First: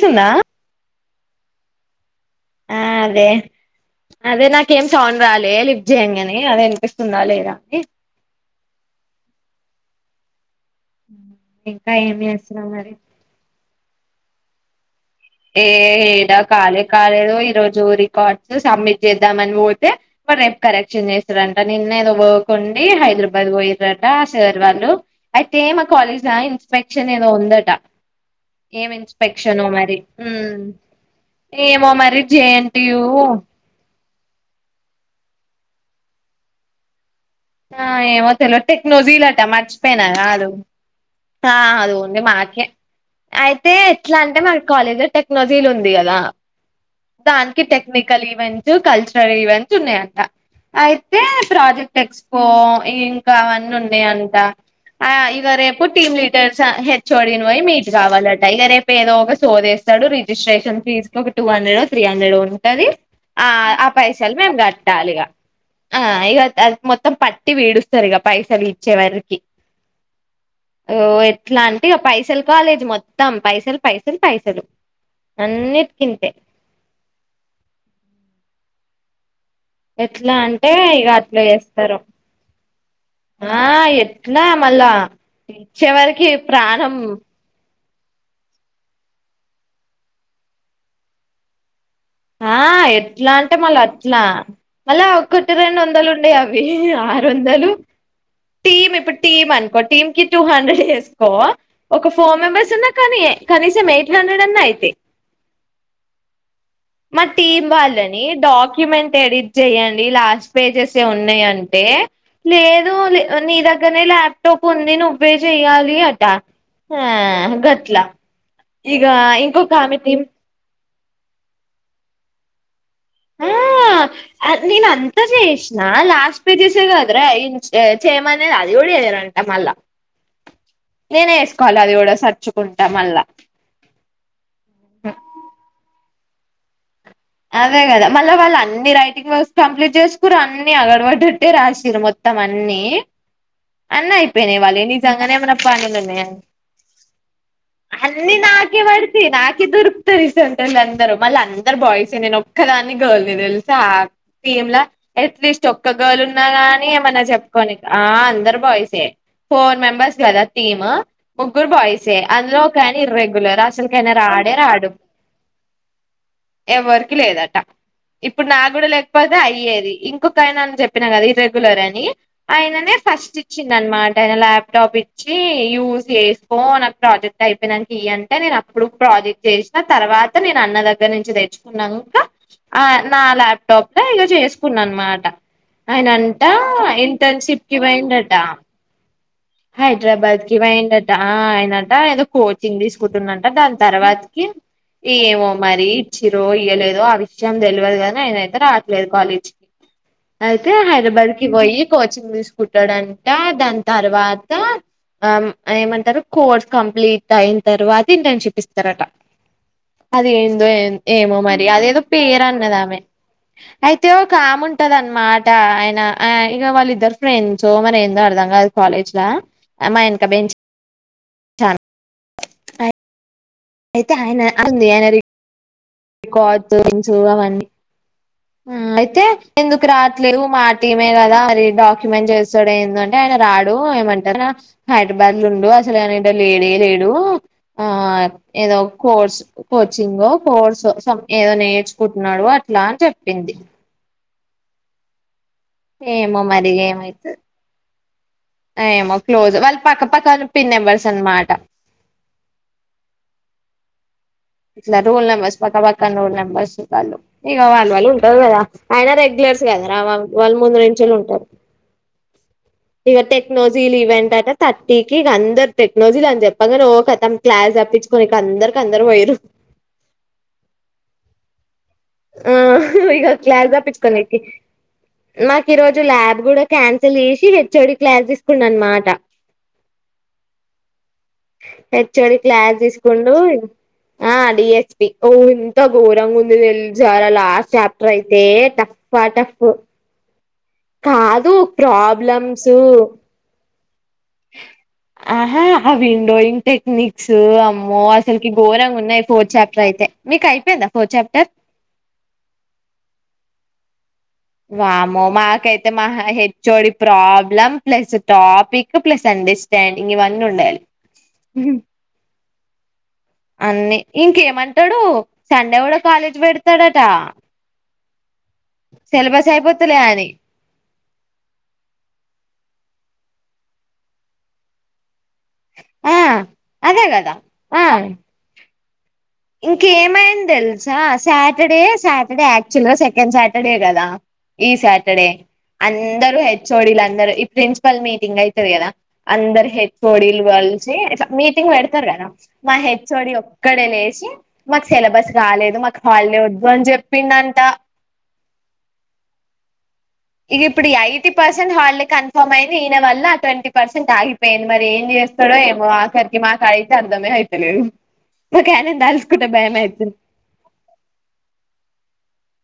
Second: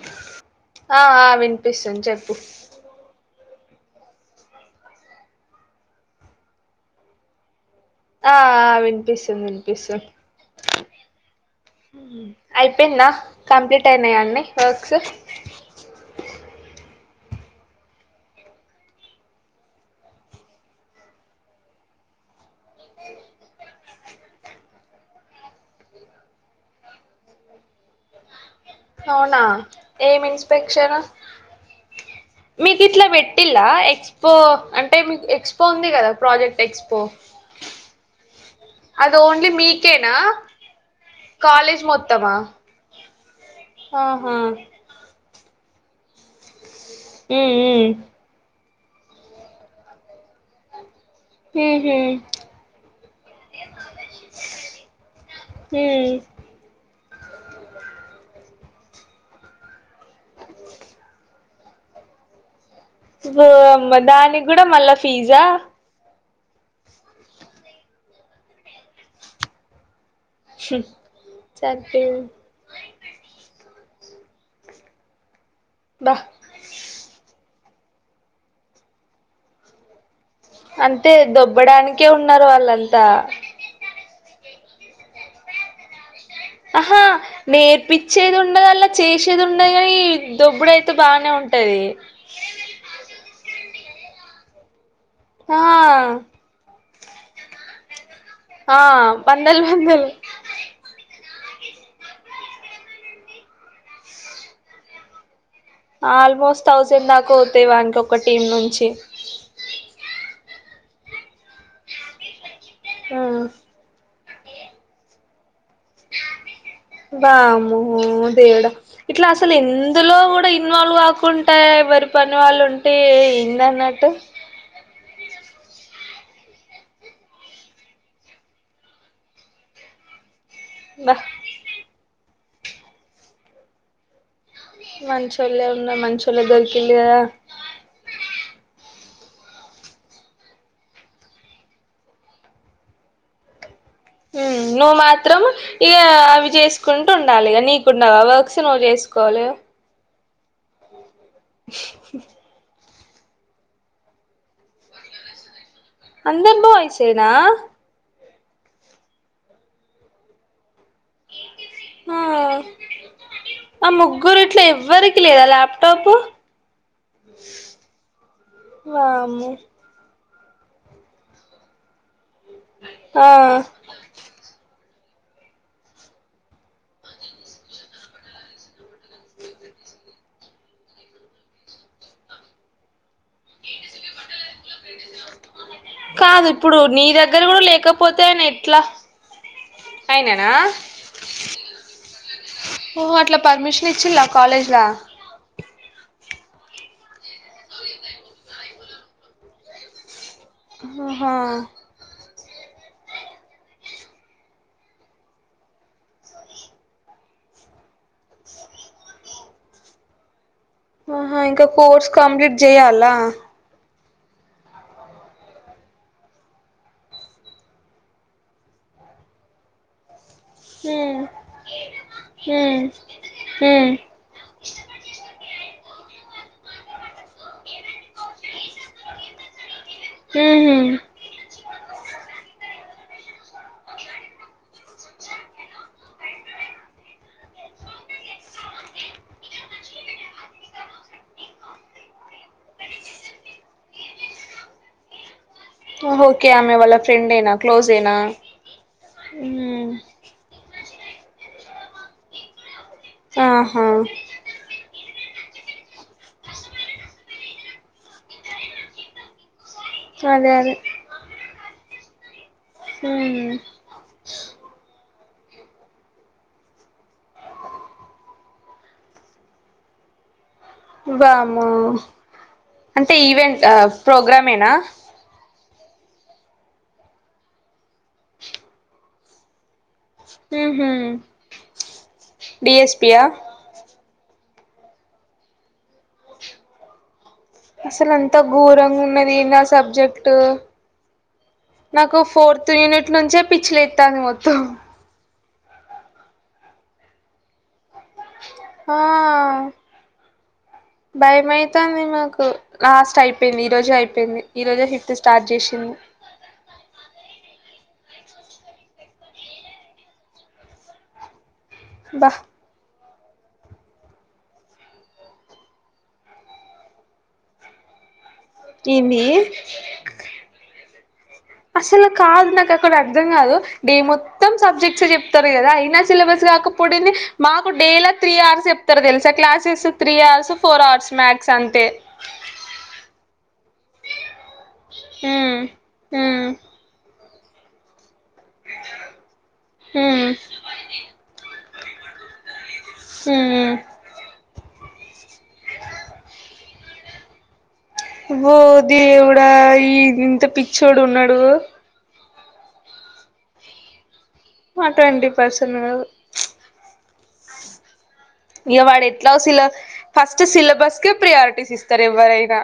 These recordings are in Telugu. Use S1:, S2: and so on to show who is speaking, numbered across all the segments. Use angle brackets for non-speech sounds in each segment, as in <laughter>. S1: సున్నా
S2: ఆ ఆ వినిపిస్తాను చెప్పు
S1: దే అదే నాకేం సౌండ్ రాలే లిఫ్ చెయ్యగానే అదే ఇనిపిస్తుందా లేదా అని
S2: ఆ వినిపిస్తు వినిపిస్తు
S1: ఇంకా ఏమి చేస్తున్నా మరి
S2: ప్లీట్ అయినయాఅండి వర్క్స్
S1: ఏ ఏడా కాలేద్ కాలేదో ఈ రోజు రికార్డ్స్ సబ్మిట్ చేద్దామని పోతే వాడ్ రేపు కరెక్షన్ చేస్తాడంట నిన్న ఏదో వర్క్ కొన్నీ హైదరాబాద్ పోయి దట సార్ వాళ్ళు అయితే మా కాలేజ్ లా ఇన్స్పెక్షన్ ఏదో ఉందట ఏమి
S2: అవునా
S1: ఇన్స్పెక్షనో మరి
S2: ఏం
S1: మ్
S2: ఇన్స్పెక్షన్
S1: ఏమో మరి జె ఎన్ టి యూ
S2: పో అంటే మీకు ఎక్స్పో ఉంది కదా ప్రాజెక్ట్ ఎక్స్పో
S1: ఆ ఏమో తెలో
S2: అది
S1: టెక్నజీలాట
S2: ఓన్లీ
S1: మర్చిపోయినా
S2: మీకేనా
S1: అదు ఆ
S2: కాలేజ్
S1: అది ఉంది
S2: మొత్తమా
S1: మాకే అయితే ఎట్లా
S2: ఆహా
S1: అంటే మన కాలేజ్లో టె నజీల్ ఉంది కదా
S2: ఉమ్
S1: దానికి టెక్నికల్ ఈవెంట్ కల్చరల్ ఈవెంట్స్ ఉన్నాయంట అయి అయితే
S2: ఉమ్ ఉహు
S1: ప్రాజెక్ట్ ఎక్స్పో ఇంకా అవన్నీ ఉన్నాయి అంట అ ఇక రేపు
S2: ఉమ్
S1: team leaders H O D ని పోయి మీట్ కావాలట ఇక రేపు ఎదో ఒక సోదెస్ స్తడు రిజిస్ట్రేషన్ ఫీజ తకే ఒ two hundred three hundred only గది ఆ ఆ
S2: వామ్మో
S1: పైసలు
S2: దానికి
S1: మేము
S2: కూడా మళ్ళా
S1: కట్టాలిగ
S2: ఫీజా
S1: ఆ ఇక అది మొత్తం పట్టి పీడుస్తరు ఇక పైసలు ఇచ్చే వారికి ఓ ఎట్లా అంటి
S2: సరిపోయింది
S1: పైసలు కాలేజు మొత్తం పైసలు పైసలు పైసలు అన్నీ
S2: బా
S1: ఇక్కింతె ఎట్లా అంటే ఇక
S2: అంతే
S1: అట్లా చేస్తారు
S2: దొబ్బడానికే ఉన్నారు వాళ్ళంతా
S1: ట్ల మళ్ళ ఇచ్చేవరికి
S2: ఆహా మీ పిచ్చేది ఉండది అలా చేసేది ఉండది ఈ దొబ్బడు అయితే బానే ఉంటది
S1: ఆ ఎట్లా అంటే మళ్ళ అట్లా అలా ఒకటి
S2: ఆ
S1: రెండు వందలు ఉండే అవి ఆరు వందలు
S2: ఆ
S1: టీమ్ ఇప్పుడు టీమ్
S2: వందలు
S1: అనుకో
S2: వందలు
S1: టీమ్ కి టూ హండ్రెడ్ వే ఒక ఫోర్ మెంబర్స్ ఉన్నా కానీ కనీసం ఎయిట్ హండ్రెడ్ అన్నా అయితే
S2: ఆల్మోస్ట్ థౌజండ్
S1: మా
S2: దాకా
S1: టీం
S2: అవుతాయి వానికి ఒక
S1: వాళ్ళని
S2: టీం నుంచి
S1: డాక్యుమెంట్ ఎడిట్ చెయ్యడి లాస్ట్ పేజెస్ ఏ ఉన్నాయి అంటే లేదు లే
S2: ఉమ్
S1: నీ దగ్గరనే లాప్ లాప్టాప్ ఉంది నువ్వే చెయ్యాలి అట ఆ
S2: వామ్మో
S1: గట్లా
S2: దేవుడా
S1: ఇక
S2: ఇట్లా అసలు
S1: ఇంకొక ఆమె
S2: ఎందులో
S1: టీం
S2: కూడా ఇ ఇన్వాళ్ళు కాకుంట ఎవరి పని వాళ్ళుంట
S1: ఆ నీను అంత చేేష్నా లాస్ట్ పేజెస్ కదర ఇన్ చయమనది అది కూడా చేయారంట మల్ల
S2: బా
S1: నేనే ఎసుకోవాల అది కూడా స నచ్చుకుంటాం మల్లా
S2: మంచుళ్ళ ఉన్నా మంచంచిళ్ళ దొరికింది
S1: అదేగద మల్ళ వళ్ళ అన్ని రైటింగ్ వర్క్స్ కంప్లీట్ చేసుకుని అన్ని అగడపడ్డట్టే రాసిరు మొత్తం అన్ని అన్న అయి
S2: నువ్వు మాత్రం ఇగాఅవి చేసుకుంటూ ఉండాలి ఇ నీకుండవు వర్క్స్ నువ్వు చేసుకోవాలి
S1: రీసెంట్ అందరు మల్ల అందరు బాయ్స్ చి నేను ఒక్కదానే నేనే గల్ నీ తెల్సా ఆ టీం ల అట్లీస్ట్ ఒక గర్ల్ ఉన్నా
S2: అందరు
S1: కానీ ఏమన్నా
S2: బాయ్సేనా
S1: చెప్పుకోని అందరు అందరు బాయిసే ఫోర్ మెంబర్స్ గదా టీమ్ ముగ్గురు బాయిసే
S2: ఆ
S1: అందులో ఒకాయన ఇర్రెగ్యులర్
S2: ఆ
S1: అసలుకినా రాడే
S2: ముగ్గురిట్లో
S1: రాడు
S2: ఎవ్వరికి లేదా ల్యాప్టాప్
S1: ఎవ్వరికి లేదట ఇప్పుడు నా కూడా లేకపోతే
S2: వామ్మో
S1: అయ్యేది ఇం ఇంకొకయనా అని చెప్పినా కదా ఇరెగ్యులర్ అని ఆయననే
S2: ఆ
S1: ఫస్ట్ ఇచ్చింది అనమాట ఆయన ల్యాప్టాప్ ఇచ్ వచ్చి యూజ్ చేసుకో నాకు ప్రాజెక్ట్ అయిపోయినాంకి. అంటే నేను అప్పుడు ప్రాజెక్ట్ చేసిన తర్వాత నేను అన్న దగ్గర నుంచి తెచ్చు న్నంకా ఆ నా ల్యాప్టాప్ లో ఇగ చేసుకున్నా అనమాట ఆయనంట
S2: కాదు ఇప్పుడు నీ దగ్గర కూడా
S1: ఇంటర్న్షిప్ కి
S2: లేకపోతే ఆయన
S1: పోయిండట
S2: ఎట్ల
S1: హైదరాబాద్ కి పోయిండట. ఆయనంట ఏదో కోచింగ్
S2: ఓహో అట్లా
S1: తీసుకుంటున్నంట. దాని
S2: పర్మిషన్ ఇచ్చిలా
S1: తర్వాతకి
S2: కాలేజ్లా
S1: ఏమో మరి ఇచ్చిరో ఇయ్వలేదో ఆ విషయం తెల్వదు కాని ఆయనయితే రాట్లేదు కాలేజీకిి అయితే హైదరాబాద్
S2: ఆహా
S1: కి పోయి కోచింగ్ తీసుక కుట్టడ అంట దాని తర్వాత ఆ ఏమంటరు కోర్స్ కంప్లీట్ అయిన తర్వాత ఇంటర్న్షిప్ ఇస్తారట అది ఏ ఏమో
S2: ఆహా ఇంకా
S1: మరి అదేదో
S2: కోర్స్ కంప్లీట్
S1: పేరన్నది ఆమె
S2: చేయాలా
S1: అయితే ఐతే ఒకామె ఉంటది అనమాట. ఆయన ఇక వాళ్ళ ఇద్దరు ఫ్రెండ్స్. మరి ఏందో అర్థం కాదు. కాలేజ్ ల మా ఎనుక బెంజ్
S2: హ్మ్ హ్మ్ హ్మ్
S1: అయితే ఆయన ఆగు ఆయనది కార్డ్స్ కింగ్స్ అవన్నీ ఆ అయితే ఎందుక్ రావట్లేదు మా
S2: ఊహ్మ్
S1: టీమే కదా మరి డాక్ట ఏమేమి చేస్తాడు. ఏందంటే ఆయన రాడు ఏమంటరు. హైదరాబాద్ లో ఉండు అసలు ఆయన లేడే లేడు ఆ ఏదో కోర్స్ కోచింగొ కోర్స్ ఏదో సం నేర్చుకుంటున్నాడు. అట్లా అని చెప్ పిండి
S2: ఓకే
S1: మరి
S2: ఆమె వాళ్ళ ఫ్రెండ్
S1: ఏమైతది
S2: నా క్లోజ జనా
S1: ఏమో క్లోజ్ వాళ్ళ పక్క పక్క పిన్ నెంబర్స్ తను మాట
S2: ఆహా
S1: రూల్ నెంబర్స్ పక్క పక్కన రూల్ నెంబర్స్ వాళ్లు ఇగ వాళ్లు వళ్ళు ఉంటారు కదా అయినా రెగ్యులర్ కదరా
S2: అదే
S1: వాళ్ళు
S2: అదే
S1: ముందు నుంచే ఉంటారు
S2: హ్మ్
S1: ఇగటెక్నోజీ ఈవెంట్ ర్ ఆంట తట్ టీకి ఇక అందరు టెక్నోజీ అని చెప్పగానే ఓ కథం క్లాస్ తప్పించుకని ఇక అందరి అందరు పోయిరు
S2: వామ్మో
S1: హు
S2: అంటే
S1: ఇంగా
S2: ఈవెంట్
S1: క్లాస్ తప్పించుకోనికి
S2: ప్రోగ్రామేనా
S1: నా ఈ రోజు ల్యాబ్ కూడ క్యాన్సల్ చేసి హెచ్ఓడి క్లాస్ తీసుకున్నా అనమాట
S2: ఉహు
S1: హెచ్ ఓ డి క్లాస్
S2: డిఎస్పియా
S1: తీసుకుండు ఆ డిఎస్పి ఓ ఇంత ఘోరంగా ఉంది తెల్ జాలల
S2: అసలు అంత ఘోరంగా ఉన్నది ఏంద సబ్జెక్ట్
S1: కాదు ప్రాబ్లమ్స్ సు
S2: తను వద్దు
S1: ఆహా ఆ విండోయింగ్ టెక్నిక్స్ అమ్మో మె అసలుకి ఘోరంగా
S2: ఆ
S1: ఉన్నాయి ఫోర్త్ చాప్టర్ అయితే మీకు అయిపోయిందా ఫోర్త్ చాప్టర్
S2: భయమైతాంది మాకు లాస్ట్ అయిపోయింది ఈ రోజే అయిపోయింది ఈ రోజే ఫిఫ్త్
S1: వామో
S2: స్టార్ట్
S1: మాకైతే
S2: చేసింది
S1: మా హెచ్చోడి problem plus topic plus understanding ఇవన్నీ ఉండలి
S2: బ
S1: అన్ని ఇంకేమంటాడు సండే కూడ కాలేజీ పెడతాడట
S2: ఏంది
S1: సిలబస్ అయిపోతులే అది
S2: అసలు కాదు నాకు అక్కడ అర్థం కాదు డే మొత్తం సబ్జెక్ట్స్ చెప్ తర్రీ కాదా ఈనస్
S1: ఆ
S2: సిలబస్
S1: అదే
S2: కాకపోవుడేంది
S1: కదా
S2: మాకు
S1: ఆ
S2: డేల త్రీ అవర్స చేప్త ఉత్తర తెల్సు
S1: ఇంకేమైంది తెలుసా
S2: మ్యాథ్స్
S1: సాటర్డే
S2: అంతే
S1: సాటర్డే యాక్చువ్ల్గా సెకండ్ సాటర్ టర్డే గదా ఈ సాటర్డే అందరూ హెచ్ఓడిల్ అందరు ఇప్ ప్రిన్సిపాల్ మీ టింగ్ అయితది గదా అందరు హెచ్ఓడిల్ గలిసి ఇట్ల మీటింగ్ బెడుతరు గదా మా హెచ్ఓడి ఒక్కడే లే మాకు సిలబస్ గాలేదు మాకు హల్డే వద్దు అన్ చెప్పిండంటా
S2: వో దేవుడా ఈ ఇంత
S1: ఇది ఇప్పుడు ఇ
S2: పిచ్చోడు
S1: ఐటీ
S2: ఉన్నాడు
S1: పర్సెన్ వాళ్లే కన్ పనైయింది ఈయన వల్ల అతనికి పర్సన్ట్ అగిప్ ఎంద్ మరి ఏం
S2: అటువంటి
S1: చేస్తాడో
S2: పర్సన్
S1: ఏమో ఆకరికి మా కా యి గ అర్ధమే అయిత లేదు ఉ
S2: ఇగ వాడు ఎట్లా సిల ఫస్ట్ సిలబస్ కే ప్రియారిటీసిస్ ఇస్తారు ఎవ్వ రైనా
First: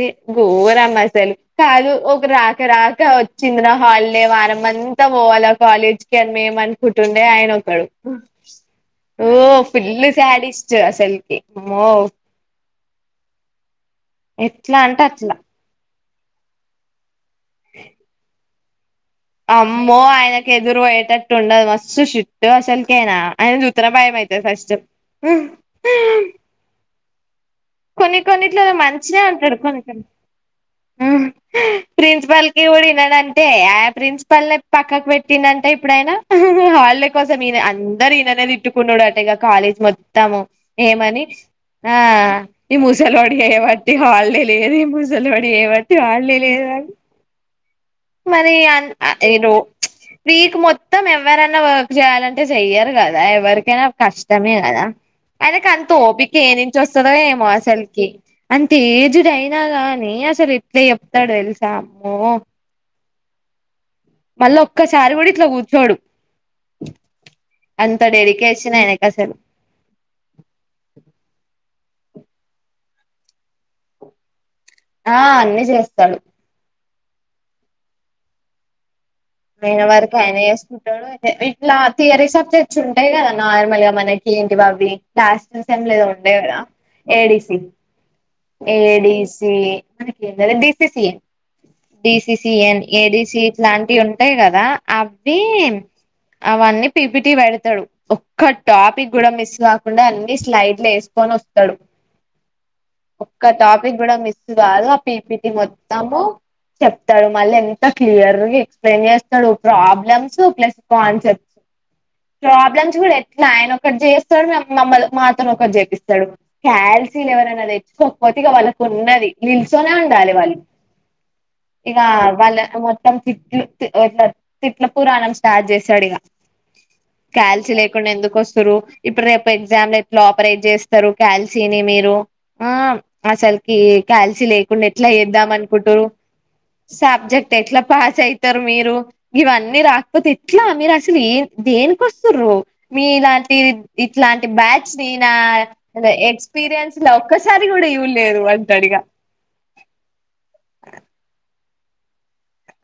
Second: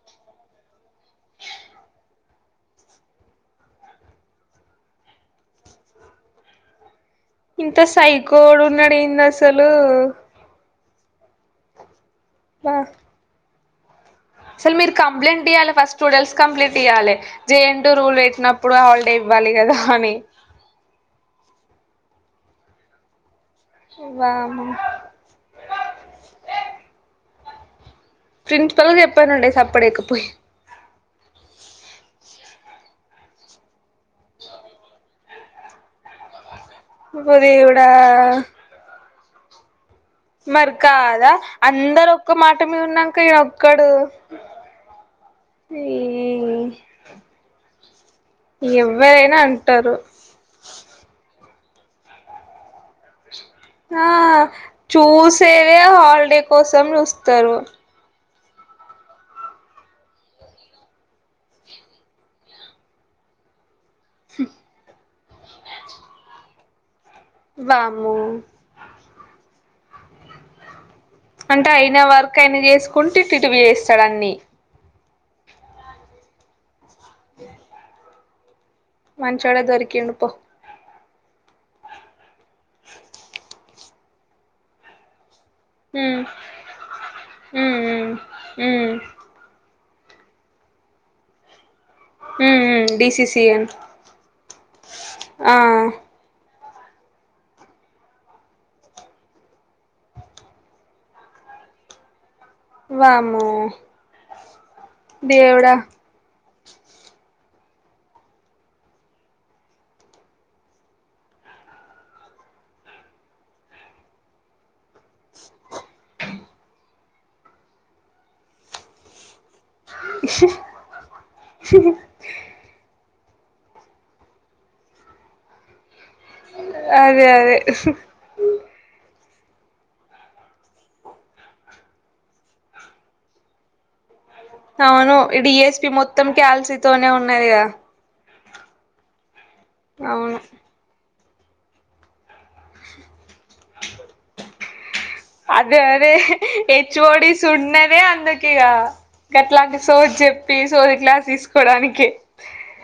S1: ఈ గోరమ్ అసలు కాదు ఒక రాక రాక వచ్చింది నా హాల్డే వారం అంతా పోవాల కాలేజ్ కి అన్ మేము అనుకూ టుండే
S2: ఇంత
S1: అయనొక్కాడు మ్
S2: సైకోడు ఉన్నాడు ఏంది
S1: ఓ
S2: అసలు
S1: ఫుల్లు సాడిస్ట్ జ అసల్కి ఒమ్మో
S2: వా <inaudible> అసలు
S1: ఎట్లా
S2: మీరు
S1: అంటే అట్లా
S2: కంప్లెంట్ ఇయ్యాలి ఫస్ట్ సుడెల్స్ కంప్లీట్ ఇయ్యాలె జే ఎన్ టూ రూల్ బెట్ నప్ పుడు హల్
S1: అమ్మో అయనకు ఎదురు పొయ్యేటట్టు ఉండదు మస్ సు షిట్టు అసెల్కె ఆయన అ ఆయనను చూత్తనే బయమైతది
S2: వామ్మో
S1: ఫస్ట్ కొన్ని కొన్నిట్లలో
S2: ప్రిన్సిపల్ కి
S1: మంచిగనే
S2: చెప్పనుండే
S1: ఉంటాడు కొన్ని
S2: సప్పుడేక
S1: కొన్ని
S2: పోయి
S1: మ్మ్ ప్రిన్సిపాల్ కి గుడా ఇనడంటే యాప్ ప్రిన్సిపాల్ నే పక్కకు బెట్ తినంటే ఇప్పుడాయన వాళ్ళ
S2: ఓ
S1: కోసం ఈయన
S2: దేవుడా
S1: అందరు ఈయననే తిట్టుకునుడు అంటె ఇగా కాలేజ్ మద్ త్తము
S2: మరి
S1: ఏమని
S2: కాదా
S1: ఆ
S2: అందరు ఒక్క మాట
S1: ఇ
S2: మీద ఉన్నాక
S1: ముసలోడ్
S2: ఈయన ఒక్కడు
S1: జేయబట్టి హాల్డే లేదు ఇ ముసలోడ్ జేయబట్టి హల్డే
S2: ఈ
S1: లేదు అన్ మరి అన్ ఆ ఇ
S2: ఎవ్వరైనా
S1: ను ప్చ్
S2: అంటారు
S1: వీక్ మొత్తం ఎవ్వరన్ న్న వర్క్ చేయాలంటే చెయ్యరు గదా ఎవ్వరు కైనా
S2: ఆ
S1: కష్టమే గదా
S2: చూసేవే
S1: అయనకాంత ఓపిక
S2: హాలిడే
S1: ఏ నుంచి
S2: కోసం
S1: వస్తదో ఏమో
S2: చూస్తారు
S1: అసల్ కి అంత ఏజ్డ్ అయినా గాని అసలు ఎట్లన్చెప్తాడు తెలుసా అమ్మో మళ్ళా ఒక్క సారి గుడి ఇంట్లో కుచ్చోడు అంత
S2: వామ్మో
S1: డెడికేషన్ ఆయనకు అసలు
S2: అంట అయిన వర్క్ అయిన చేసుకుంట ఇటివి చేస్తాడు అన్ని
S1: ఆ అన్ని చేస్తాడు
S2: మంచోడే
S1: మయిన
S2: దొరికిండు
S1: వరకు
S2: పో
S1: ఆయన చేస్ టాడు అయితే విడ్ లా తీయారిస చుండగాదన్న గద నార్మల్ గా మనకి ఏంటి బాబీ లాస్ట్ మ్మ్ సేమ్ లో ఏదో
S2: ఉమ్
S1: ఉంటాయి కదా A D C
S2: um um
S1: A
S2: um
S1: D C A ఇద్దరే బి సి సి
S2: ఉమ్
S1: డిసిసిన్
S2: ఉమ్
S1: ఏ డి సి
S2: డిసిసిఎన్
S1: ఇట్లాంటివి ఉంటాయి కదా అవ్వి
S2: ఆ
S1: అవన్నీ పీపిటీ పెడతడు ఒక్క టాపిక్ కూడా మిస్ కాకుండా అన్ని స్లైడ్లు వేసుకొని వస్తాడు ఒక్క
S2: వామ్మో
S1: టాపిక్ గూడా మిస్ స్ కాదు ఆ పి పి టి
S2: దేవుడా
S1: మొత్తము చెప్తాడు మళ్ళీ ఎంత క్లియర్గా ఎక్స్ప్లెయిన్ చేస్తాడు ప్రాబ్లమ్స్ ప్లస్ కాన్సెప్ట్స్ ప్రాబ్లమ్స్ కూడా ఎట్లా ఆయన ఒకటి చేస్తాడు మమ్మ మాతోను ఒకటి చేపిస్తాడు క్యాల్సీలు ఎవరైనా గక్కతిగా వాళ్ళ కొన్నది నిలుసొనే ఉండాలి వాళ్ళు ఇగా వళ్ళను మొత్తం తిట్లు ఇట్లా తిట్ల పురాణం స్టార్ట్ చేస్తడు ఇక
S2: అదే అదే
S1: కాల్సీ
S2: హ
S1: లేకుండా ఎందుకు ఇప్పుడు రేపు ఎగ్జామ్ లో ఎట్లా ఆపరేట్ చేస్తరు కల్సీని మీరు ఆ ఆసల్కి కలిసి లేకుండా ఎట్లా
S2: అవును
S1: చేద్దాం
S2: డిఎస్పి
S1: అనుకుంటుర్రు
S2: మొత్తం క్యాల్సీతోనే
S1: సబ్జెక్ట్
S2: ఉన్నదిగా
S1: ఎట్లా పాస్ అయి ఇస్తరు మీరు ఇవన్నీ రాకపోతే
S2: అవును
S1: ఎట్లా నీకసలు అసలు ఏంది దేనికోసం మీలాంటి ఇట్లాంటి బ్యాచ్ సీ నా ఎక్స్పీరియన్స్ లో ఒక్కసారి కూడా
S2: చున్నదే
S1: చూడలేదు
S2: అందుకు ఇక
S1: అంటాడు
S2: గట్లాంటి సోది చెప్పి సోది క్లాసి తీసుకోవడానికి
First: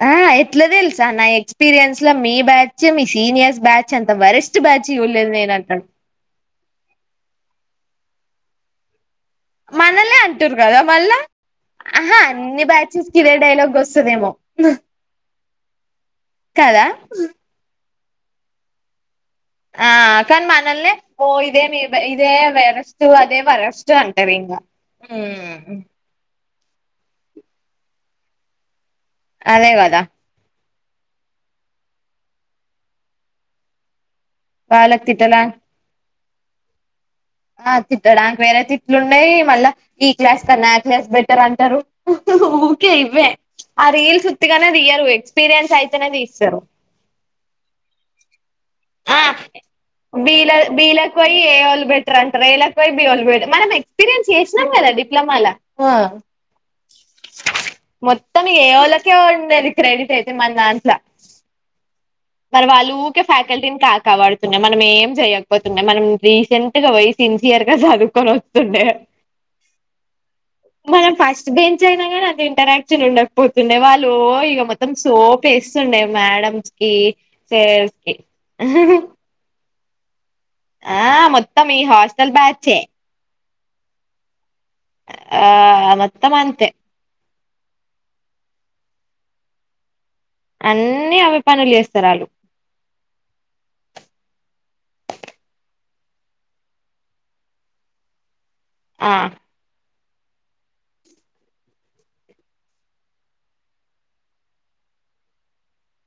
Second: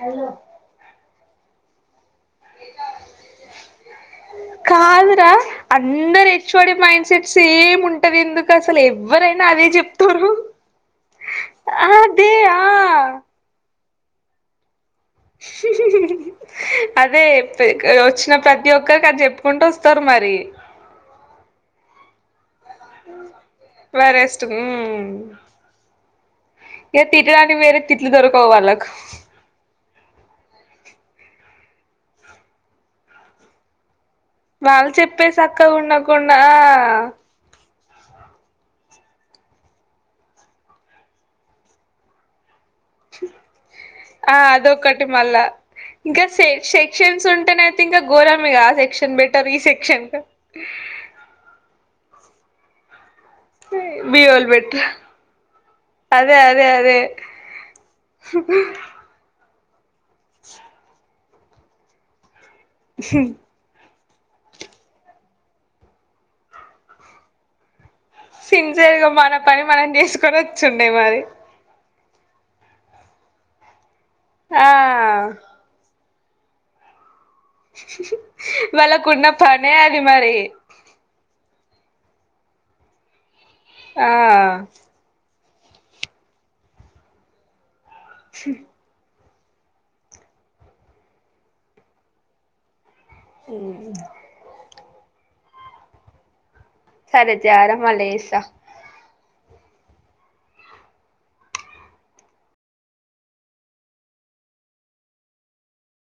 S1: ఆ ఎట్లదేల్సు నా ఎక్స్పీరియన్స్ ల మీ బ్యాచ్ మీ సీనియర్స్ బ్యాచ్ అంత వరెస్ట్ బ్యాచ్ చూడలేదు
S2: కాదురా
S1: నేను అంటాడు
S2: అందరు H O D mind set same ఉంట ఉంటది ఎందుకు అసలు ఎప్ ఎవరైనా అదే
S1: మనలే
S2: చెప్తుర్రు
S1: అంటురు కదా మళ్ళా
S2: అదే ఆ
S1: స్దేమో
S2: అదే చెప్పేది వచ్చిన ప్రతి ఒక్కరికి అది చెప్
S1: ఆ కన్ మనల్నే ఓ ఇదే నేర్ ఇదేే వే వరస్ట్ అదే వరస్టు అంటారు
S2: వరెస్ట్
S1: ఇంగ మ్మ్
S2: ఏ తిట్టడానికి వేరే తిట్లు దొరకవు వాళ్లకు
S1: అదే కదా
S2: వాళ్ళు
S1: వాళ్ళకి
S2: చెప్పే
S1: తిట్టలా
S2: సక్కగ ఉండక కున్నా
S1: ఆ తిట్టడానికి వేరే తిట్లు ఉన్నాయి మళ్ళా ఈ క్లాస్ కన్నా ఆ క్లాస్ బెటర్ అంటారు ఊకే ఇవ్వే రీల్స్
S2: ఆ
S1: ఉత్తిగానే
S2: అదొక్కటి
S1: తీయరు
S2: మళ్ళా
S1: ఎక్స్పీరియన్స్ అయితేనే
S2: ఇంకా షే
S1: తీస్తారు
S2: సెక్షన్స్ ఉంటేనయితే ఇంకా ఘోరమిగా ఆ సెక్షన్ బెటర్ ఈ సెక్షన్
S1: బీల బీలకు <unintelligible> మనం ఎక్స్పీరియన్స్
S2: బిఓలు
S1: చేసినం
S2: బెటర్
S1: కదా డిప్లమాల
S2: అదే అదే అదే
S1: మొత్తం ఏ ఒళ్లకే ఉండేది క్రెడిట్ అయితే మన దాంట్ల మరవాళ్లు ఊకె ఫ్యా కా కా పడుతున్న మనం ఏం చేయకపోతున్నా మనం డీసెంట్ గా పోయి సిన్సియర్ గా చదు
S2: సిన్సియర్గా మన పని మనం చేసుకొని వస్తుండే మరి
S1: <unintelligible> అయినగని అంత ఇంటరాక్షన్ ఉండకపోతుండే వాళ్ లో ఇగ
S2: ఆ
S1: మొత్తం సోపేస్తుండే మేడమ్స్ కి <unintelligible>
S2: వాళ్ళ కున్న ప నే అది మరి
S1: ఆ మొత్తం ఈ హస్టల్ బ్యాచే
S2: ఆ
S1: ఆ మొత్తం అంతే అన్ని అవే పనులు చేస్తారు వాళ్ళు
S2: ఉ సరే జార మల్లి చేస్త
S1: ఆ